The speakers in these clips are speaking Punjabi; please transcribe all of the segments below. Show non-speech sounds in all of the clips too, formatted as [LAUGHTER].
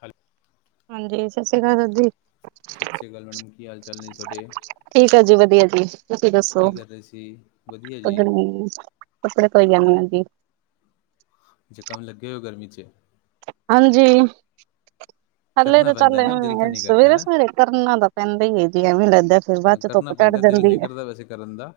ਖਾਲ [UNINTELLIGIBLE] ਹਾਂਜੀ, ਸਸਰੀਕਾਲ ਦਾਦੀ। ਸਾਸਰੀਅਕਾਲ ਮੈਡਮ ਕੀ ਹਾਲ ਚਾਲ ਨੇ ਥਾਡੇ ਠੀਕ ਆ ਜੀ ਵਧੀਆ ਜੀ ਤੁਸੀ ਦੱਸੋ? ਕਰ ਰਹੇ ਸੀ ਵਧੀਆ ਜੀ [UNINTELLIGIBLE] ਕੱਪੜੇ ਧੋਈ ਜਾਨੀ ਆਂ ਜੀ। ਜੇ ਕੰਮ ਲੱਗੇ ਓ ਗਰਮੀ ਚ। ਹਾਂਜੀ ਹਲੇੇ ਕਰਨਾ ਤੇ ਚੱਲ ਪੈਂਦਾ ਨਾ ਐਵੇਂ ਦਿਲ ਹੈ ਤਾਂ ਨਹੀਂ ਕਰਦਾ ਸਵੇਰੇ ਨਾ ਸਵੇਰੇ ਕਰਨਾ ਤਾਂ ਪੈਂਦਾ ਈ ਏ ਜੀ ਐਵੇਂ ਲੈਂਦਾ ਏ ਫਿਰ ਬਾਦ ਅ, ਚ ਕਰਨਾ ਧੁੱਪ ਚੜ ਪੈਂਦਾ ਏ ਦਿਲ ਨੀ ਕਰਦਾ ਵੈਸੇ ਕਰਨ ਦਾ।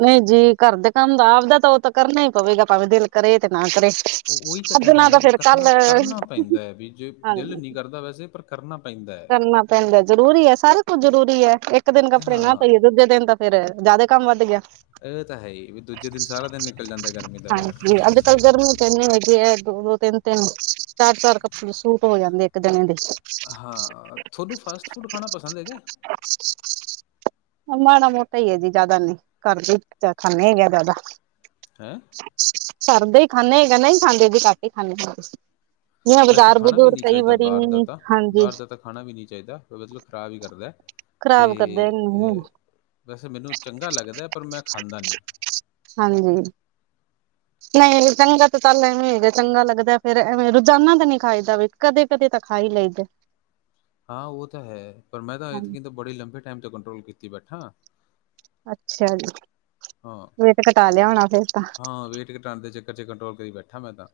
ਨਈ ਜੀ ਘਰ ਦੇ ਕੰਮ ਦਾ ਆਪਦਾ ਤਾਂ ਓ ਤਾਂ ਕਰਨਾ ਈ ਪਵੇਗਾ ਭਾਵੇਂ ਦਿਲ ਕਰੇ ਤੇ ਨਾ ਕਰੇ ਓ ਓਈ ਤਾਂ ਅੱਜ ਕੈ ਰੇਆ ਨਾ ਵੀ ਫਿਰ ਕੱਲ ਕਰਨਾ ਕਰਨਾ ਪੈਂਦਾ ਏ ਵੀ ਜੇ ਦਿਲ ਹਾਂਜੀ ਨੀ ਕਰਦਾ ਵੈਸੇ ਪਰ ਕਰਨਾ ਪੈਂਦਾ। ਕਰਨਾ ਪੈਂਦਾ ਜਰੂਰੀ ਐ ਸਾਰਾ ਕੁੱਝ ਜ਼ਰੂਰੀ ਐ ਇੱਕ ਦਿਨ ਹੈ ਕੱਪੜੇ ਨਾ ਹਾਂ ਧੋਈਏ ਦੂਜੇ ਦਿਨ ਤਾਂ ਫੇਰ, ਜਿਆਦਾ ਕੰਮ ਵੱਧ ਗਿਆ। ਇਹ ਤਾਂ ਹੈ ਹੀ ਵੀ ਦੂਜੇ ਦਿਨ ਸਾਰਾ ਦਿਨ ਨਿਕਲ ਜਾਂਦਾ ਗਰਮੀ ਦਾ ਫੇਰ। ਕਲ ਗਰਮੀ ਵੀ ਤੇ ਐਨੀ ਹੈਗੀ ਹੈ, ਦੋ- ਦੋ ਤਿੰਨ- ਤਿੰਨ ਚਾਰ- ਚਾਰ ਕੱਪੜੇ ਸੂਟ ਹੋ ਜਾਂਦੇ ਇੱਕ ਜਨੇ ਦੇ। ਹਾਂ ਤੁਹਾਨੂੰ ਫਾਸਟ ਫੂਡ ਖਾਣਾ ਪਸੰਦ ਹੈਗਾ। ਅ [UNINTELLIGIBLE] ਮਾੜਾ ਮੋਟਾ ਈ ਹੈ ਜੀ ਜਿਆਦਾ ਨੀ, ਘਰ ਦਾ ਈ ਖਾਨੇ ਹੈਗੇ ਆ ਜਿਆਦਾ। ਹੈਂ। ਘਰਦੇ ਹੀ ਖਾਂਦੇ ਹੈਗਾ, ਨਹੀਂ ਖਾਂਦੇ ਅ, ਘੱਟ ਹੀ ਖਾਂਨੇ ਹਾਂ। ਜਿਵੇਂ ਵੈਸੇ ਬਾਜ਼ਾਰ- ਖਾਣਾ ਵੀ ਬੂਜ਼ੁਰ ਨਹੀਂ ਕਈ ਚਾਹੀਦਾ ਵਾਰੀ, ਬਾਹਰ ਦਾ ਤਾਂ- ਹਾਂਜੀ ਬਾਹਰ ਦਾ ਤਾਂ ਖਾਣਾ ਵੀ ਨਹੀਂ ਚਾਹੀਦਾ ਮਤਲਬ ਖ਼ਰਾਬ ਹੀ ਕਰਦਾ। ਖ਼ਰਾਬ ਕਰਦੇ ਮੂੰਹ ਅਤੇ ਵੈਸੇ ਮੈਨੂੰ ਚੰਗਾ ਲੱਗਦਾ, ਪਰ ਮੈਂ ਖਾਂਦਾ ਨਹੀਂ। ਹਾਂਜੀ। [UNINTELLIGIBLE] ਨਹੀਂ ਚੰਗਾ ਤਾਂ ਚੱਲ ਐਵੇਂ ਹੈਗਾ, ਚੰਗਾ ਲੱਗਦਾ ਫੇਰ ਐਵੇਂ ਰੋਜ਼ਾਨਾ ਤਾਂ ਨੀ ਖਾਇਦਾ ਵੇ, ਕਦੇ ਕਦੇ ਤਾਂ ਖਾਾਈ ਲੈਂਦੇ। ਹਾਂ ਉਹ ਤਾਂ ਹੈ। ਪਰ ਮੈਂ ਤਾਂ ਇਥਕੀ ਤੇ ਬੜੀ ਲੰਬੇ ਟਾਈਮ ਤੋਂ ਕੰਟਰੋਲ ਕੀਤੀ ਬੈਠਾ। ਅੱਛਾ ਜੀ। ਹਾਂ, ਵੇਟ ਘਟਾ ਲਿਆ ਹੋਣਾ ਫੇਰ ਤਾਂ ਹਾਂ ਵੇਟ ਘਟਾਣ ਦੇ ਚੱਕਰ ਕੰਟਰੋਲ ਕਰੀ ਬੈਠਾ ਮੈਂ ਤਾਂ।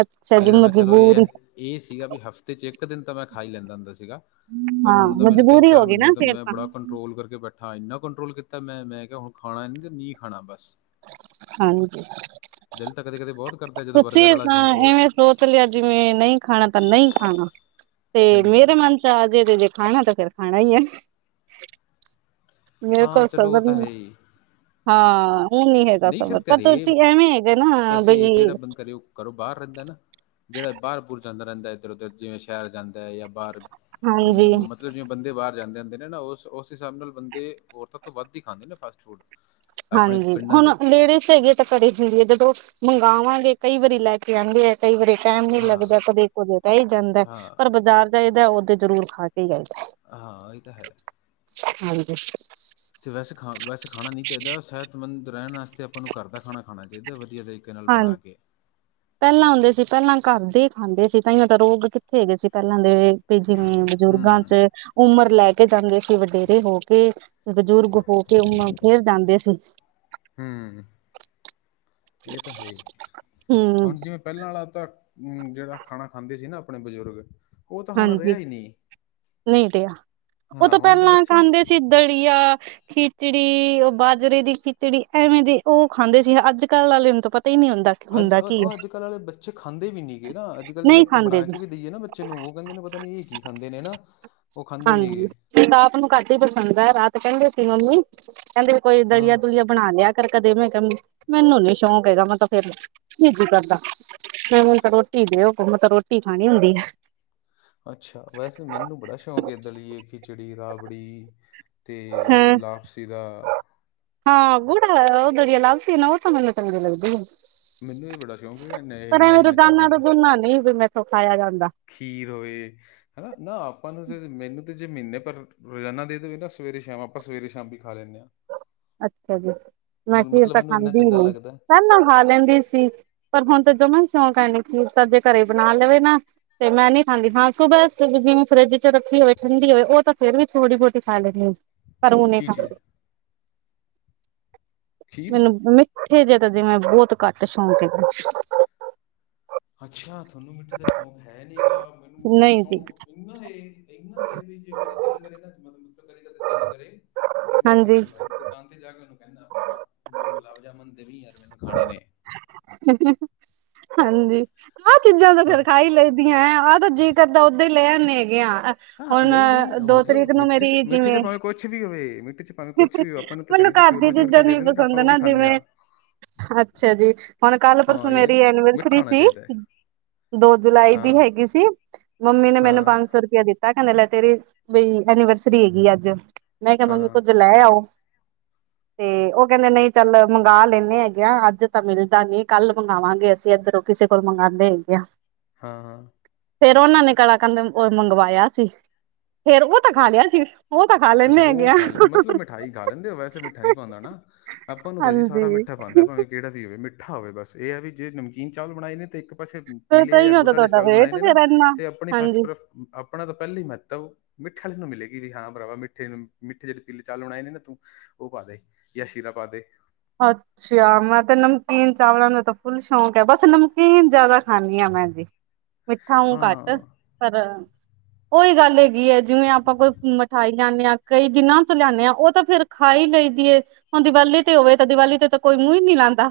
ਅੱਛਾ ਜੀ ਨਹੀਂ ਤਾਂ ਮੈਂ ਚਲੋ ਇਹ ਐ, ਮਜਬੂਰੀ ਇਹ ਸੀਗਾ ਵੀ ਹਫ਼ਤੇ ਚ ਇੱਕ ਦਿਨ ਤਾਂ ਮੈਂ ਖਾਈ ਲੈਂਦਾ ਹੁੰਦਾ ਸੀਗਾ। ਪਰ ਹਾਂ ਹੁਣ ਤਾਂ ਮੈਨੂੰ ਤਿੰਨ- ਮਜਬੂਰੀ ਹੋ ਚਾਰ ਗਈ ਮਹੀਨੇ ਨਾ ਤੋਂ ਫੇਰ ਮੈਂ ਤਾਂ ਬੜਾ ਕੰਟਰੋਲ ਕਰਕੇ ਬੈਠਾ। ਹਾ ਇੰਨਾ ਕੰਟਰੋਲ ਕੀਤਾ ਮੈਂ, ਮੈਂ ਕਿਹਾ ਹੁਣ ਖਾਣਾ ਤੇ ਨਹੀਂ ਖਾਣਾ ਬਸ। ਹਾਂਜੀ। ਦਿਲ ਤਾਂ ਕਦੇ- ਕਦੇ ਬਹੁਤ ਕਰਦਾ ਜਦੋਂ ਤੁਸੀਂ ਬਰਗਰ ਵਾਲਾ ਤਾਂ ਉਹ ਐਵੇਂ ਸੋਚ ਲਿਆ ਜਿਵੇਂ ਨਹੀਂ ਖਾਣਾ ਤਾਂ ਨਹੀਂ ਖਾਣਾ, ਤੇ ਹੂੰ, ਮੇਰੇ ਮਨ ਚ- ਆ ਜੇ ਤੇ ਜੇ ਖਾਣਾ ਤਾਂ ਫੇਰ ਖਾਣਾ ਈ ਹੈ। ਮੇਰੇ ਹਾਂ ਕੋਲ ਚਲੋ ਸਬਰ ਉਹ ਤਾਂ ਨੀ, ਹੈ ਹੀ। ਹਾਂ ਉਹ ਨੀ ਹੈਗਾ, ਸਬਰ ਪ ਤੁਸੀ ਐਵੇਂ। ਹੈਗੇ ਨਾ ਵੈਸੇਏ ਬਈ ਜਹੜਾ ਬੰਦ ਕਰਿਓ [UNINTELLIGIBLE] ਘਰੋ ਬਾਹਰ ਰਹਿੰਦਾ ਨਾ, ਜਿਹੜਾ ਬਾਹਰ ਬੂਰ ਜਾਂਦਾ ਰਹਿੰਦਾ ਇੱਧਰ- ਉੱਧਰ ਜਿਵੇਂ ਸ਼ਹਿਰ ਜਾਂਦਾ ਜਾਂ ਬਾਹਰ। ਮਤਲ ਹਾਂਜੀ ਮਤਲਬ ਜਿਵੇਂ ਬੰਦੇ ਬਾਹਰ ਜਾਂਦੇ ਹੁੰਦੇ ਨੇ ਨਾ ਉਸ- ਉਸ ਹਿਸਾਬ ਨਾਲ ਬੰ- ਔਰਤਾਂ ਤੋਂ ਵੱਧ ਹੀ ਖਾਂਦੇ ਨੇ ਫਾਸਟ ਫੂਡ। ਆਪਣੇ ਹਾਂਜੀ ਪਿੰਡਾਂ ਦੇ ਹੁਣ- ਲੇੜਜ਼ ਹੈਗੇ ਤਾਂ ਘਰੇ ਹੁੰਦੀ ਹੈ, ਜਦੋਂ ਮੰਗਾਵਾਂਗੇ ਕਈ ਵਾਰੀ ਲੈ ਕੇ ਆਉਂਦੇ ਹੈ ਕਈ ਵਾਰੀ- ਟਾਈਮ ਨਹੀਂ ਹਾਂ, ਲੱਗਦਾ ਕਦੇ ਕੁਦੇ ਰਹਿ ਜਾਂਦਾ ਹਾਂ, ਪਰ ਬਾਜ਼ਾਰ ਜਾਈਦਾ ਉਦੋ ਜ਼ਰੂਰ ਖਾ ਕੇ ਹੀ ਆਈਦਾ। ਹਾਂ ਇਹੀ ਤਾਂ ਹੈ, ਹਾਂਜੀ ਤੇ ਵੈਸੇ ਖਾ ਵੈਸੇ ਖਾਣਾ ਨਹੀਂ। ਜਿਦਾ ਸਿਹਤਮੰਦ ਰਹਿ ਵਾਸਤੇ ਆਪਾਂ ਨੂੰ ਘਰ ਦਾ ਖਾਣਾ ਖਾਨਾ ਚਾਹੀਦਾ ਵਧੀਆ ਤਰੀਕੇ ਨਾਲ। ਬਣਾ ਹਾਂਜੀ। ਕੇ। ਪਹਿਲਾਂ ਹੁੰਦੇ ਸੀ ਪਹਿਲਾਂ ਕਾਰਦੇ ਈ ਖਾਂਦੇ ਸੀ, ਤਾਇਓ ਰੋਗ ਕਿੱਥੇ ਹੈਗੇ ਸੀ ਪਹਿਲਾਂ ਦੇ। ਤੇ ਜਿਵੇਂ ਬਜ਼ੁਰਗਾਂ ਚ ਹੂੰ, ਉਮਰ ਲੈ ਕੇ ਜਾਂਦੇ ਸੀ, ਵਧੇਰੇ ਹੋ ਕੇ ਬਜ਼ੁਰਗ ਹੋ ਕੇ ਉਮਰ ਫੇਰ ਜਾਂਦੇ ਸੀ। ਹੂੰ-ਹੂੰ ਇਹ ਤਾਂ ਹੈ ਹੀ, ਹੂੰ ਹੁਣ ਜਿਵੇਂ ਪਹਿਲਾਂ ਵਾਲਾ ਤਾਂ ਹੂੰ ਜਿਹੜਾ ਖਾਣਾ ਖਾਂਦੇ ਸੀ ਨਾ ਆਪਣੇ ਬਜ਼ੁਰਗ ਉਹ ਤਾਂ ਹੁਣ ਹਾਂਜੀ ਰਿਹਾ ਹੀ ਨਹੀਂ ਨਈ ਰਿਹਾ ਉਹ ਹਾਂ ਤੋਂ ਹੁਣ ਦੇ ਪਹਿਲਾਂ ਬੱਚੇ ਕਹਦੇ ਸੀ ਦਲੀਆ, ਖਿਚੜੀ ਉਹ ਬਾਜਰੇ ਦੀ ਖਿਚੜੀ ਐਵੇਂ ਦੀ ਉਹ ਖਾਂਦੇ ਸੀ ਅੱਜ ਕੱਲ ਆਲੇ ਨੂੰ ਤਾਂ ਪਤਾ ਹੀ ਨਈ ਹੁੰਦਾ। ਅੱਜ ਹੁੰਦਾ ਕੀ ਹੈ ਉਹ ਅੱਜ ਕੱਲ ਵਾਲੇ ਬੱਚੇ ਖਾਂਦੇ ਵੀ ਨੀ ਹੈਗੇ ਨਾ ਅੱਜ ਕੱਲ ਜੇ ਨਹੀਂ ਆਪਾਂ ਖਾਂਦੇ ਬਣਾ ਜੀ ਕੇ ਵੀ ਦੇਈਏ ਨਾ ਬੱਚੇ ਨੂੰ ਉਹ। ਕਹਿੰਦੇ ਨੇ ਪਤਾ ਨੀ ਇਹ ਕੀ ਖਾਂਦੇ ਨੇ ਨਾ, ਉਹ ਖਾਂਦੇ ਨੀਗੇ। ਪ੍ਰਤਾਪ ਨੂੰ ਘੱਟ ਈ ਪਸੰਦ ਐ, ਰਾਤ ਕਹਿੰਦੇ ਸੀ ਮੰਮੀ, ਕਹਿੰਦੇ ਕੋਈ ਦਲੀਆ ਹਾਂ ਦੁਲੀਆ ਬਣਾ ਲਿਆ ਕਰ ਕਦੇ ਮੈ ਖਿਆ ਮੈਨੂੰ ਨੀ ਸ਼ੌਕ ਹੈਗਾ ਮੈਂ ਤਾਂ ਫੇਰ ਨਈ ਜੀ ਕਰਦਾ ਮੈਨੂੰ ਤੇ ਹੁਣ ਤਾਂ ਰੋਟੀ ਦਿਓ, ਮੈਂ ਤਾਂ ਰੋਟੀ ਖਾਣੀ ਹੁੰਦੀ ਆ ਅੱਛਾ, ਵੈਸੇ ਮੈਨੂੰ ਬੜਾ ਸ਼ੌਂਕ ਐ ਦਲੀਏ, ਖਿਚੜੀ, ਰਾਬੜੀ ਤੇ ਹਾਂ ਲਾਪਸੀ ਦਾ ਹਾਂ ਗੂੜਾ ਉਹ ਦੜੀਆਂ ਲਾਪਸੀ ਨਾ ਉਹ ਤਾਂ ਮੈਨੂੰ ਚੰਗੀ ਲੱਗ ਦੀਏ ਮੈਨੂੰ ਵੀ ਬੜਾ ਕਿਉਂਕਿ ਨੇ ਪਰ ਐਵੇਂ ਰੋਜ਼ਾਨਾ ਦੁੱਧ ਨਾਲ ਨਈ ਬਈ ਮੇਰੇ ਤੋਂ ਖਾਇਆ ਜਾਂਦਾ ਖੀਰ ਹੋਏ ਹੈ ਨਾ ਆਪਾਂ ਨੂੰ ਤਾਂ ਮੈਨੂੰ ਤਾਂ ਜੇ ਮਹੀਨੇ ਪਰ ਰੋਜ਼ਾਨਾ ਦੇ ਦੇਵੇ ਨਾ ਸਵੇਰੇ ਸ਼ਾਮ ਆਪਾਂ ਸਵੇਰੇ ਸ਼ਾਮ ਵੀ ਖਾ ਲੈਂਨੇ ਆ [INAUDIBLE] ਅੱਛਾ ਜੀ, ਮੈਂ ਮੈਨੂੰ ਖੀਰ ਮਤਲਬ ਤਾਂ ਮੈਨੂੰ ਇੰਨਾ ਖਾਂਦੀ ਚੰਗਾ ਨਈ ਲੱਗਦਾ ਪਹਿਲਾਂ ਖਾ ਲੈਂਦੀ ਸੀ ਪਰ ਹੁਣ ਤਾਂ ਜਵਾ ਸ਼ੌਂਕ ਹੈ ਨੀ ਖੀਰ ਦਾ, ਜੇ ਘਰੇ ਹੀ ਬਣਾ ਲਵੇ ਨਾ ਤੇ ਮੈਂ ਨੀ ਖਾਂਦੀ ਹਾਂ ਸੁਬਹ ਜਿਵੇਂ ਫਰਿੱਜ ਚ ਰੱਖੀ ਹੋਵੇ ਠੰਡੀ ਹੋਵੇ ਉਹ ਤਾਂ ਫੇਰ ਵੀ ਥੋੜੀ ਬਹੁਤੀ ਖਾ ਲੈਨੀ ਆ ਪਰ ਊ ਨੀ ਕੀ ਚੀਜ਼ ਖਾਦੀ ਖੀਰ ਮੈਨੂੰ ਮਿੱਠੇ ਜਿਹੇ ਤਾਂ ਜੇਵੇਂ ਬਹੁਤ ਘੱਟ ਸ਼ੌਂਕ ਐ ਅੱਛਾ ਥੋਨੂੰ ਮਿੱਠੇ ਦਾ ਸ਼ੌਕ ਹੈ ਨੀ ਗਾ, ਮੈਨੂੰ ਮਿੱਠੇ ਦਾ ਨਹੀਂ ਜੀ ਸ਼ੌਕ ਨਾ ਇਨਾ ਇਹ ਇਨਾ ਇਹ ਵੀ ਜੇ ਮੇਰਾ ਦਿਲ ਕਰੇ ਨਾ ਮਤਲਬ ਕਦੇ-ਕਦੇ ਦਿਲ ਕਰੇ ਤੇ ਮੈਂ ਤਾਂ ਹਾਂਜੀ ਹਲਵਾਈ ਦਿ ਦੁਕਾਨ ਤੇ ਜਾ ਕੇ ਉਹਨੂੰ ਕਹਿੰਦਾ, ਭਰਾਵਾ ਦੋ ਗੁਲਾਬ ਜਾਮੁਨ ਦੇਵੀ ਯਾਰ ਮੈਨੂੰ ਖਾਣੇ ਨੇ ਹਾਂਜੀ, ਆਹ ਚੀਜ਼ਾਂ ਤਾਂ ਹਾਂ ਫੇਰ ਖਾਈ ਲਈ ਦੀਆ, ਆਹ ਤਾਂ ਜੀ ਕਰਦਾ ਤਾਂ ਓਦਾਂ ਹੀ ਲੈ ਆਨੇ ਹੈਗੇ ਆ ਹਾਂ, ਹੁਣ ਨਹੀਂ ਨਹੀਂ ਦੋ ਤਰੀਕ ਮਤਲਬ ਨੂੰ ਮਿੱਠੇ ਚ ਮੇਰੀ ਮਿੱਠੇ ਚ ਜਿਵੇਂ ਭਾਵੇਂ ਕੁਛ ਵੀ ਹੋਵੇ ਮਿੱਠੇ ਚ ਭਾਵੇਂ ਕੁਛ ਵੀ ਹੋਵੇ ਆਪਾਂ ਨੂੰ ਤਾਂ ਮੈਨੂੰ ਘਰੇ ਚ ਘਰ ਚੂਰਮਾ ਦੀਆਂ ਚੂਰ ਕੇ ਚੀਜ਼ਾਂ ਦੇ ਨਈ ਦਿੰਦੇ ਪਸੰਦ ਆਪਾਂ ਉਹ ਵੀ ਨਾ ਖਾਂਦੇ ਆ ਜਿਵੇਂ ਅੱਛਾ ਜੀ, ਹੁਣ ਕੱਲ ਹਾਂ ਪਰਸੋਂ ਇਹ ਹੈ ਵੀ ਮੇਰੀ ਮਿੱਠਾ ਐਨੀਵਰਸਰੀ ਹੋਣਾ ਸੀ ਚਾਹੀਦਾ ਹੈ ਦੋ ਜੁਲਾਈ ਦੀ ਹਾਂ ਹੈਗੀ ਸੀ, ਮੰਮੀ ਨੇ ਮੈਨੂੰ ਹਾਂ ਪੰਜ ਸੌ ਰੁਪਇਆ ਦਿੱਤਾ ਕਹਿੰਦੇ ਲੈ ਤੇਰੀ ਬਈ ਐਨੀਵਰਸਰੀ ਹੈਗੀ ਅੱਜ, ਮੈਂ ਕਿਹਾ ਹਾਂ ਮੰਮੀ ਹਾਂ ਕੁਝ ਲੈ ਆਓ, ਤੇ ਉਹ ਕਹਿੰਦੇ ਨਈ ਚੱਲ ਮੰਗਾ ਲੈਂਨੇ ਹੈਗੇ ਅੱਜ ਤਾਂ ਮਿਲਦਾ ਨੀ ਕੱਲ ਮੰਗਵਾਂਗੇ ਅਸੀਂ ਇੱਧਰੋਂ ਕਿਸੇ ਕੋਲੋ ਮੰਗਾਦੇ ਹੈਗੇ ਆ ਹਾਂ-ਹਾਂ ਫੇਰ ਉਹਨਾਂ ਨੇ ਕਲਾਕੰਧ ਮੰਗਵਾਇਆ ਸੀ, ਫੇਰ ਉਹ ਤਾਂ ਖਾ ਲਿਆ ਸੀ। ਉਹ ਤਾਂ ਖਾ ਅੱਛਾ ਲੈਂਦੇ ਹੈਗੇ ਉਹ ਆ ਖਾ ਲੈ, ਮਤਲਬ ਮਿਠਾਈ ਖਾ ਲੈਂਦੇ ਹੋ, ਵੈਸੇ ਮਿੱਠਾ ਨੀ ਪਾਂਦਾ ਨਾ, ਆਪਾਂ ਨੂੰ ਤਾਂ ਜੀ ਸਾਰਾ ਹਾਂਜੀ ਮਿੱਠਾ ਬਣਦਾ ਭਾਵੇ ਕਿਹੜਾ ਵੀ ਹੋਵੇ ਮਿੱਠਾ ਹੋਵੇ ਬਸ ਇਹ ਹੈ ਵੀ ਜੇ ਨਮਕੀਨ ਚਾਵਲ ਬਣਾਏ ਨੇ ਤੇ ਇੱਕ ਪਾਸੇ ਫਿਰ ਪੀਲੇ ਜਾਂ ਤਾਂਹੀਓ ਗੁੱੜ ਤਾਂ ਵਾਲੇ ਤੁਹਾਡਾ ਚਾਵਲ ਬਣਾਏ ਵੇਟ ਨੇ ਨਾ ਫੇਰ ਇੰਨਾ ਤੇ ਆਪਣੀ ਫਸਟ ਹਾਂਜੀ ਆਪਣਾ ਤਾਂ ਪਹਿਲੀ ਹੀ ਮਹੱਤਵ ਮਿੱਠੇ ਵਾਲੀ ਨੂੰ ਮਿਲੇਗੀ ਵੀ ਹਾਂ ਭਰਾਵਾ ਮੀ ਮਿੱਠੇ- ਮਿੱਠੇ ਜਿਹੜੇ ਪੀਲੇ ਚਾਲ ਬਣਾਏ ਨੇ ਨਾ ਤੂੰ, ਉਹ ਪਾ ਦੇ ਜਾਂ ਸ਼ੀਰਾ ਪਾ ਦੇ ਅੱਛਾ ਅੱਛਾ ਮੈਂ ਤੇ ਨਮਕੀਨ ਚਾਵਲਾਂ ਦਾ ਤਾਂ ਫੁੱਲ ਸ਼ੌਕ ਹੈ ਬਸ ਨਮਕੀਨ ਜਿਆਦਾ ਖਾਂਨੀ ਆ ਮੈਂ ਜੀ, ਮਿੱਠਾ ਊ ਘੱਟ ਹਾਂ ਪਰ ਉਹੀ ਗੱਲ ਹੈਗੀ ਐ, ਜਿਵੇਂ ਆਪਾਂ ਕੋਈ ਮਿਠਾਈ, ਲਿਆਨੇ ਹਾਂ, ਕਈ ਦਿਨਾਂ ਤੋਂ ਲਿਆਨੇ ਹਾਂ, ਉਹ ਤਾਂ ਫੇਰ ਖਾਈ ਲਈ ਦੀਏ, ਹੁਣ ਦੀਵਾਲੀ ਤੇ ਹੋਵੇ ਦੀਵਾਲੀ ਤੇ ਕੋਈ ਮੂੰਹ ਈ ਨੀ ਲਾਂਦਾ।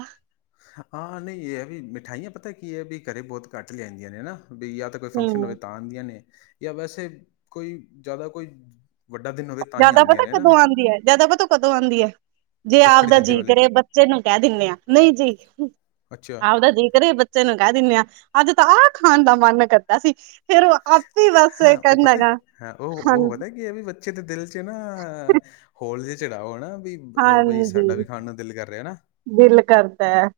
ਹਾਂ-ਹਾਂ, ਨਹੀਂ ਇਹ ਵੀ ਮਿਠਾਈਆਂ ਪਤਾ ਕੀ ਐ ਵੀ ਘਰੇ ਬਹੁਤ ਘੱਟ ਲਿਆਂਦੀਆਂ ਨੇ ਹਨਾ ਵੀ ਜਾਂ ਤਾਂ, ਕੋਈ ਫੰਕਸ਼ਨ ਹੋਏ ਹੂੰ ਤਾਂ ਆਂਦੀਆਂ ਨੇ, ਯਾ ਵੈਸੇ, ਕੋਈ ਜਾਦਾ ਕੋਈ ਵੱਡਾ ਦਿਨ ਹੋਏ ਜਾਦਾ ਪਤਾ ਕਦੋਂ ਆਂਦੀ ਐ, ਜਾਦਾ ਪਤਾ ਕਦੋਂ ਆਂਦੀ ਐ, ਜੇ ਰੱਖੜੀ ਆਪਦਾ ਤੇ ਜੀ ਦੀਵਾਲੀ ਤੇ ਕਰੇ ਬੱਚੇ ਨੂੰ ਕੈ ਦੇਨੇ ਆਂ, ਨਹੀਂ ਜੀ, ਅੱਛਾ ਆਪਦਾ ਜੀ ਕਰੇ ਬੱਚੇ ਚੇ ਨੂੰ ਕੈ ਦੇਨੇ ਆਂ, ਅੱਜ ਤਾਂ ਆਹ ਖਾਨ ਦਾ ਮਾੰਨ ਕਰਦਾ ਸੀ। ਫੇਰ ਓ ਆਪੇ ਈ ਬਾੱਸ ਕੈਂਦਾ ਹੈਗਾਂ, ਹਾਂਜੀ। ਏਵੀ ਬੱਚੇ ਦੇ ਦਿਲ ਚ ਨਾ, ਹੋਲ ਜੇ ਚੜਾਓ ਹਨਾ ਵੀ। ਬ ਬਈ ਹਾਂਜੀ ਸਾਡਾ ਵੀ ਖਾਨ ਨੂੰ ਦਿਲ ਕਾਰ ਰੇਐ, ਹਨਾ। ਦਿਲ ਕਰਦੈ,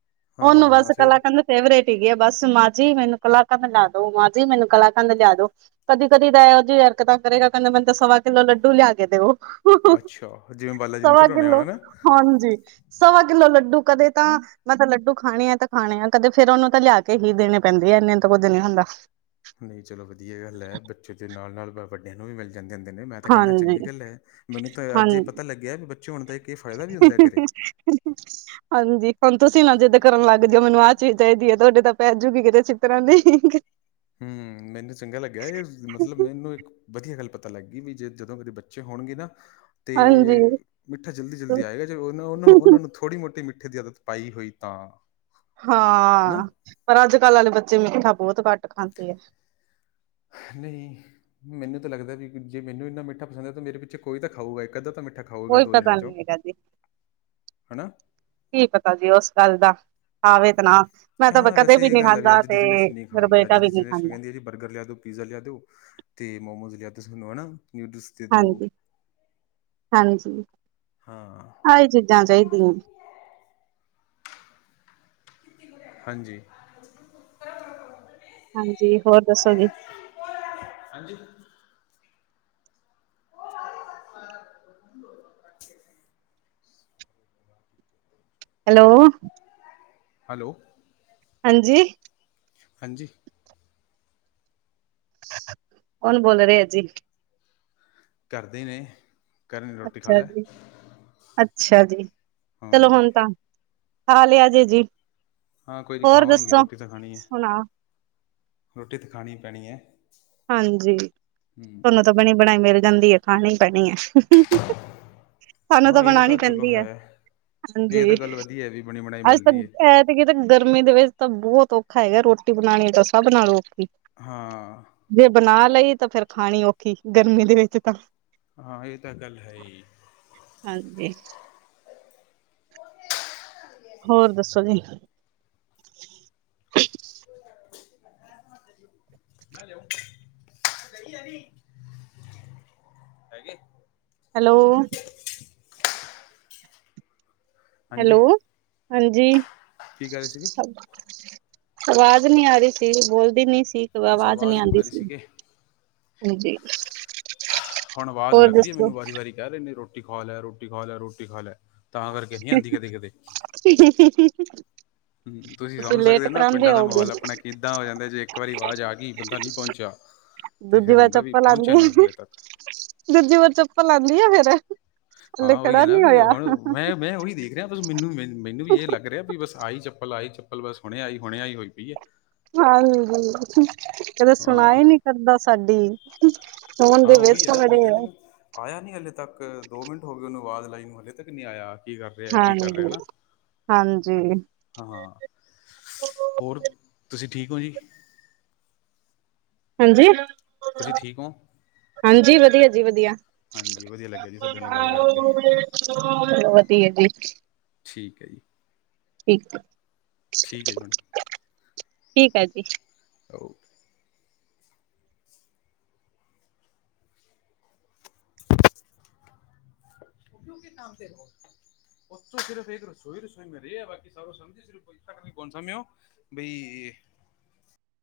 ਓਨੂੰ ਬਾੱਸ ਫਿਰ ਕਲਾਕਂਦ ਫੇਵਰੇਟ ਹੀਗੀ ਆ ਬਾੱਸ ਮਾਜੀ ਮੈਨੂੰ ਕਲਾਕੰਦ ਲਾ ਦੋ, ਮਾਜੀ ਮੈਨੂੰ ਕਲਾਕੰਦ ਲੇਆ ਦੋ। ਕਦੀ-ਕਦੀ ਤਾ ਐਓ ਜੀ ਹਰਕਤਾਂ ਕਰੇਗਾ, ਕੈਂਦਾ ਮੈਂਨ ਤਾ ਸਵਾ ਕਿੱਲੋ ਲੱਡੂ ਲੇਆ ਕੇ ਦੇਓ। ਅੱਛਾ, ਜਿਵੇਂ ਬਾਲਾ ਜੀ ਨੂ ਚਡਾਉਨੇ ਹੋਨ ਨਾ। ਹਾਂਜੀ। ਸਵਾ ਕਿੱਲੋ ਲੱਡੂ ਕਦੇ ਤਾਂ ਮੈਂ ਤਾਂ ਲੱਡੂ ਖਾਣੇ ਐ ਤੇ ਖਾਣੇ ਐ, ਕਦੇ ਫੇਰ ਓਨੂੰ ਤੇ ਲੇਆ ਕੇ ਹੀ ਦੇਨੇ ਪੈਂਦੇ ਐ, ਏਨੇ ਤਾ ਕੁੱਝ ਨੀ ਹੁੰਦਾ। ਨਈ ਚਲੋ ਵਦੀਆ ਗਾੱਲ ਐ, ਬੱਚੇ ਦੇ ਨਾਲ-ਨਾਲ ਵੱਡੇਆਂ ਨੂੰ ਵੀ ਮਿਲ ਜਾਂਦੇ ਹੁੰਦੇ ਨੇ, ਮੈਂ ਤਾਂ ਕੈਨਾ ਹਾਂਜੀ ਚੰਗੀ ਗੱਲ ਐ। ਮੈਨੂੰ ਤਾਂ ਅੱਜ ਏ ਹਾਂਜੀ। ਪਤਾ ਲੱਗੇਐ, ਵੀ ਬੱਚੇ ਹੋਨ ਦਾ ਏਕ ਏ ਫਾਏਦਾ ਵੀ ਹੁੰਦੈ ਘਰੇ। [INAUDIBLE] ਹਾਂਜੀ ਹੁਨ ਤੂਸੀ ਨਾ ਜਿੱਦ ਕਰਨ ਲਾੱਗ ਜੇਓ, ਮੈਨੂੰ ਆ ਚੀਜ ਚਾਈਦੀ ਐ, ਤੂਆਡੇ ਤਾਂ ਪੈ ਜੂਗੀ ਕਿਤੇ ਚੂਤਰਾਂ ਲਈ। ਹੂੰ ਮੈਨੂੰ ਚੰਗਾ ਲੱਗੇਆ ਏ, ਮਤਲਬ ਮੈਨੂੰ ਇੱਕ ਵਦੀਆ ਗਾੱਲ ਪਤਾ ਲਾੱਗ ਗੀ ਵੀ ਜੇ ਜਦੋਂ ਕਦੇਂ ਬੱਚੇ ਹੋਣਗੇ ਨਾ ਤੇ ਹਾਂਜੀ। ਮਿੱਠਾ ਜਲਦੀ-ਜਲਦੀ ਆਏਗਾ, ਜੇ ਓਨ, ਓਨ, ਓਨਾਂ ਨੂੰ ਥੂ ਥੋੜੀ ਮੋਟੀ ਮਿੱਠੇ ਦੀ ਆਦਤ ਪਾਈ ਹੋਈ ਤਾਂ। ਹਨਾ ਹਾਂ, ਪਰ ਆੱਜ-ਕੱਲ ਆਲੇ ਬੱਚੇ ਮਿੱਠਾ ਬੋਤ ਘਾੱਟ ਖਾਂਦੇ ਐ। ਨਹੀ ਮੈਨੂੰ ਤਾ ਲੱਗਦੈ ਵੀ ਜੇ ਮੈਨੂੰ ਇੰਨਾ ਮਿੱਠਾ ਪਸੰਦ ਐ, ਤਾ ਮੇਰੇ ਪਿੱਛੇ ਕੋਈ ਤਾਂ ਖਾਊਗਾ, ਇੱਕ-ਅੱਧਾ ਤਾਂ ਮਿੱਟ ਮਿੱਠਾ ਖਾਉਗਾ ਕੋਈ ਦੋ ਜਣੇਆਂ ਪਤਾ ਚੋਂ, ਨੀ ਹੈਗਾ ਜੀ ਹਣਾ। ਕੀ ਪਤਾ ਜੀ ਓਸ ਗਾੱਲ ਦਾ, ਖਾਵੇ ਤੇ ਨਾ। ਮੈਂ ਤਾਂ ਹਾਂ ਕਦੇ ਵੈਸੇ ਏ ਨੀ ਗੱਲ ਐ ਵੀ ਖਾਂਦਾ ਆੱਜ ਤੇ ਦੀ ਜਨਰੇਸ਼ਨ ਨਹੀਂ ਮੇਰਾ ਖਾਂਦੀ, ਬੇਟਾ ਆੱਜ ਵੀ ਦੀ ਨੀ ਜਨਰੇਸ਼ਨ ਖਾਂਦਾ ਕੈਂਦੀ ਏ ਜੀ, ਬਰਗਰ ਲੇਆ ਦੋ ਪੀਜ਼ਾ ਲੇਆ ਦੋ, ਤੇ ਮੋਮੋਜ਼ ਲੇਆ ਦੋ ਸਾਨੂੰ ਹਨਾ, ਨਿਊਡਲਸ ਦੇ ਦਿਓ ਹਾਂਜੀ-ਹਾਂਜੀ ਹਾਂ ਐ ਚੀਜਾਂ ਚਾਈਦੀਆਂ ਨੇ। ਹਾਂਜੀ। ਹਾਂਜੀ, ਹੋਰ ਦੱਸੋਗੇ [INAUDIBLE] [INAUDIBLE] ਹੈਲੋ। ਹੈਲੋ। ਹਾਂਜੀ। ਹਾਂਜੀ। ਕੌਨ ਬੋਲ ਰੇ ਓ ਜੀ? ਘਾੱਰ ਦੇ ਨੇ। ਕਰਨ ਰੋਟੀ ਖਾ ਅੱਛਾ ਲੈ ਜੀ, ਅੱਛਾ ਜੀ ਚਲੋ ਹਾਂ ਹੁਨ ਤਾਂ ਖਾ ਲੇਆ ਜੇ ਜੀ। ਹਾਂ ਕੋਈ ਨੀ ਹੋਰ ਖਾਵਾਂਗੇ, ਦੱਸੋ ਰੋਟੀ ਤਾਂ ਖਾਨੀ ਏ, ਸੁਣਾ ਰੋਟੀ ਤੇ ਖਾਨੀ ਪੈਣੀ ਏ। ਹਾਂਜੀ, ਤੂਆਨੂੰ ਤਾ ਬਨੀ ਬਣਾਈ ਮਿਲ ਜਾਂਦੀ ਏ, ਖਾਣੀ ਪੈਣੀ ਏ। [INAUDIBLE] ਹਾਂ ਏ ਤਾਂ ਚਲੋ ਹੈ, ਏ ਤਾ ਹਾਂਜੀ। ਗੱਲ ਵਦੀਆ ਐ ਵੀ ਬਣੀ ਬਣਾਈ ਮਿਲਦੀ ਏ। ਐਥੇ ਕਿਤੇ ਗਰਮੀ ਦੇ ਵਿੱਚ, ਤਾਂ ਬਹੁਤ ਔਖਾ ਹੈਗਾ, ਰੋਟੀ ਬਣਾਉਣੀ ਤਾਂ ਸਭ ਨਾਲ ਔਖੀ। ਹਾਂ। ਜੇ ਬਣਾ ਲਈ ਤਾਂ, ਫੇਰ ਖਾਣੀ ਔਖੀ ਗਰਮੀ ਦੇ ਵਿੱਚ ਤਾਂ। ਹਾਂ, ਇਹ ਤਾਂ ਗੱਲ ਹੈ ਹੀ। ਹਾਂਜੀ। ਹੋਰ ਦੱਸੋ ਜੀ? ਹ ਹ [INAUDIBLE] ਹੈਂ ਲਊ, ਗਈ ਐਨੀ ਹੈਗੇ। ਹੈਲੋ। ਹਾਂਜੀ ਹੈਲੋ, ਹਾਂਜੀ। ਕੀ ਕਹਿ ਰਹੇ ਸੀਗੇ? ਆਵਾਜ਼ ਨਹੀਂ ਆ ਰਹੀ ਸੀ, ਬੋਲਦੀ ਨੀ ਸੀ ਅੱਛਾ ਆਵਾਜ਼ ਨਹੀਂ ਆਉਂਦੀ ਆ ਰਹੀ ਸੀ। ਸੀਗੇ ਹਾਂਜੀ। ਹੁਣ ਆਵਾਜ਼ ਹੋਰ ਲੱਗਣੀ ਦੱਸੋ ਮੈਨੂੰ, ਵਾਰੀ-ਵਾਰੀ ਕਹਿ ਰਿਹੇ ਨੇ ਰੋਟੀ ਖਾ ਲੈ-ਰੋਟੀ ਖਾ ਲੈ, ਰੋਟੀ ਖਾ ਲੈ। ਤਾਂ ਕਰਕੇ, ਨਈ ਹੀ ਆਦੀ ਕਦੇ- ਕਦੇ। [INAUDIBLE] ਹੂੰ ਤੁਸੀਂ ਸਮਝ ਸਕਦੇ ਲੇਟ ਹੋ ਨਾ, ਪਿੰਡਾਂ ਕਰਾਉਂਦੇ ਦਾ ਹੋਗੇ ਮਾਹੌਲ ਆਪਣਾ ਕਿੱਦਾਂ ਹੋ ਜਾਂਦਾ ਏ, ਜੇ ਇੱਕ ਵਾਰੀ ਆਵਾਜ਼ ਆ ਗਈ ਬੰਦਾ ਨਹੀਂ, ਪਹੁੰਚਿਆ। ਤੇ ਫੇਰ ਹੁੰਦਾ ਵੀ, ਪਹੁੰਚਿਆ ਨੀ ਹਲੇ ਤੱਕ। ਦੂਜੀੇ ਵਾਰੀ, ਚੱਪਲ ਆਂਦੀ ਆ ਫੇਰ, ਹਲੇ ਹਾਂ ਉਹੀ ਖੜਾ ਹੈ ਨਾ ਨੀ ਵੀ ਹੋਇਆ ਹੁਣ ਹੋਏ ਮੈਂ ਉਹੀ ਦੇਖ ਰਿਹਾ ਬਸ, ਮੈਨੂੰ - ਮੈਨੂੰ ਵੀ ਇਹ ਲੱਗ ਰਿਹਾ ਵੀ ਬਸ, ਆਈ ਚੱਪਲ ਆਈ ਚ ਪਲ ਬਸ, ਹੁਣੇ ਆਈ -ਹੁਣੇ ਆਈ ਹੋਈ ਪਈ ਹੈ। ਹਾਂ ਨ ਜੀ ਕਦੇ ਸਣਾਈ ਨਈ ਹਾਂ-ਹਾਂ ਕਰਦਾ ਸਾਡੀ, ਫੋਨ ਦੇ ਵਿੱਚ ਉਹੀ ਹੈ ਨਾ ਵੀ ਵੜੇ ਕਹਿੰਦੇ ਆ। ਨਾ ਆਇਆ ਨਹੀਂ ਹਾਲੇ ਤੱਕ, ਦੋ ਮਿੰਟ ਹੋ ਗਏ ਉਹਨੂੰ ਆਵਾਜ਼ ਲਾਈ ਨੁੰ, ਹਲੇੇ ਤੱਕ ਨਹੀਂ ਆਇਆ। ਕੀ ਕਰ ਰਿਹਾ-ਕੀ ਕਰ ਰਿਹਾ ਹਾਂਜੀ। ਹਨਾ? ਹਾਂਜੀ। ਹਾਂ-ਹਾ ਹੋਰ ਤੁਸੀਂ ਠੀਕ, ਹੋ ਜੀ? ਹਾਂਜੀ? ਤੁਸੀਂ ਠੀਕ ਹੋ? ਹਾਂਜੀ ਵਧੀਆ ਜੀ ਵਧੀਆ। ਹਾਂਜੀ ਵਧੀਆ ਲੱਗਿਆ ਜੀ ਤੁਹਾਡੇ ਨਾਲ ਗੱਲ ਕਰਕੇ ਚਲੋ ਵਧੀਆ ਜੀ। ਠੀਕ ਹੈ ਜੀ। ਠੀਕ ਹੈ, ਠੀਕ ਹੈ ਜੀ ਮੈਡਮ ਠੀਕ ਆ ਜੀ। ਆੋ [INAUDIBLE] ਕਿਓ ਕਿ ਕਾਮ ਪੇ ਹੋ? ਔਥੋ ਸਿਰਫ ਇੱਕ, ਰਸੋਈ -ਰਸੋਈ ਮਿਲ ਰਹੀ ਆ ਬਾਕੀ ਸਭ ਸਝ [UNINTELLIGIBLE] ਬਈ-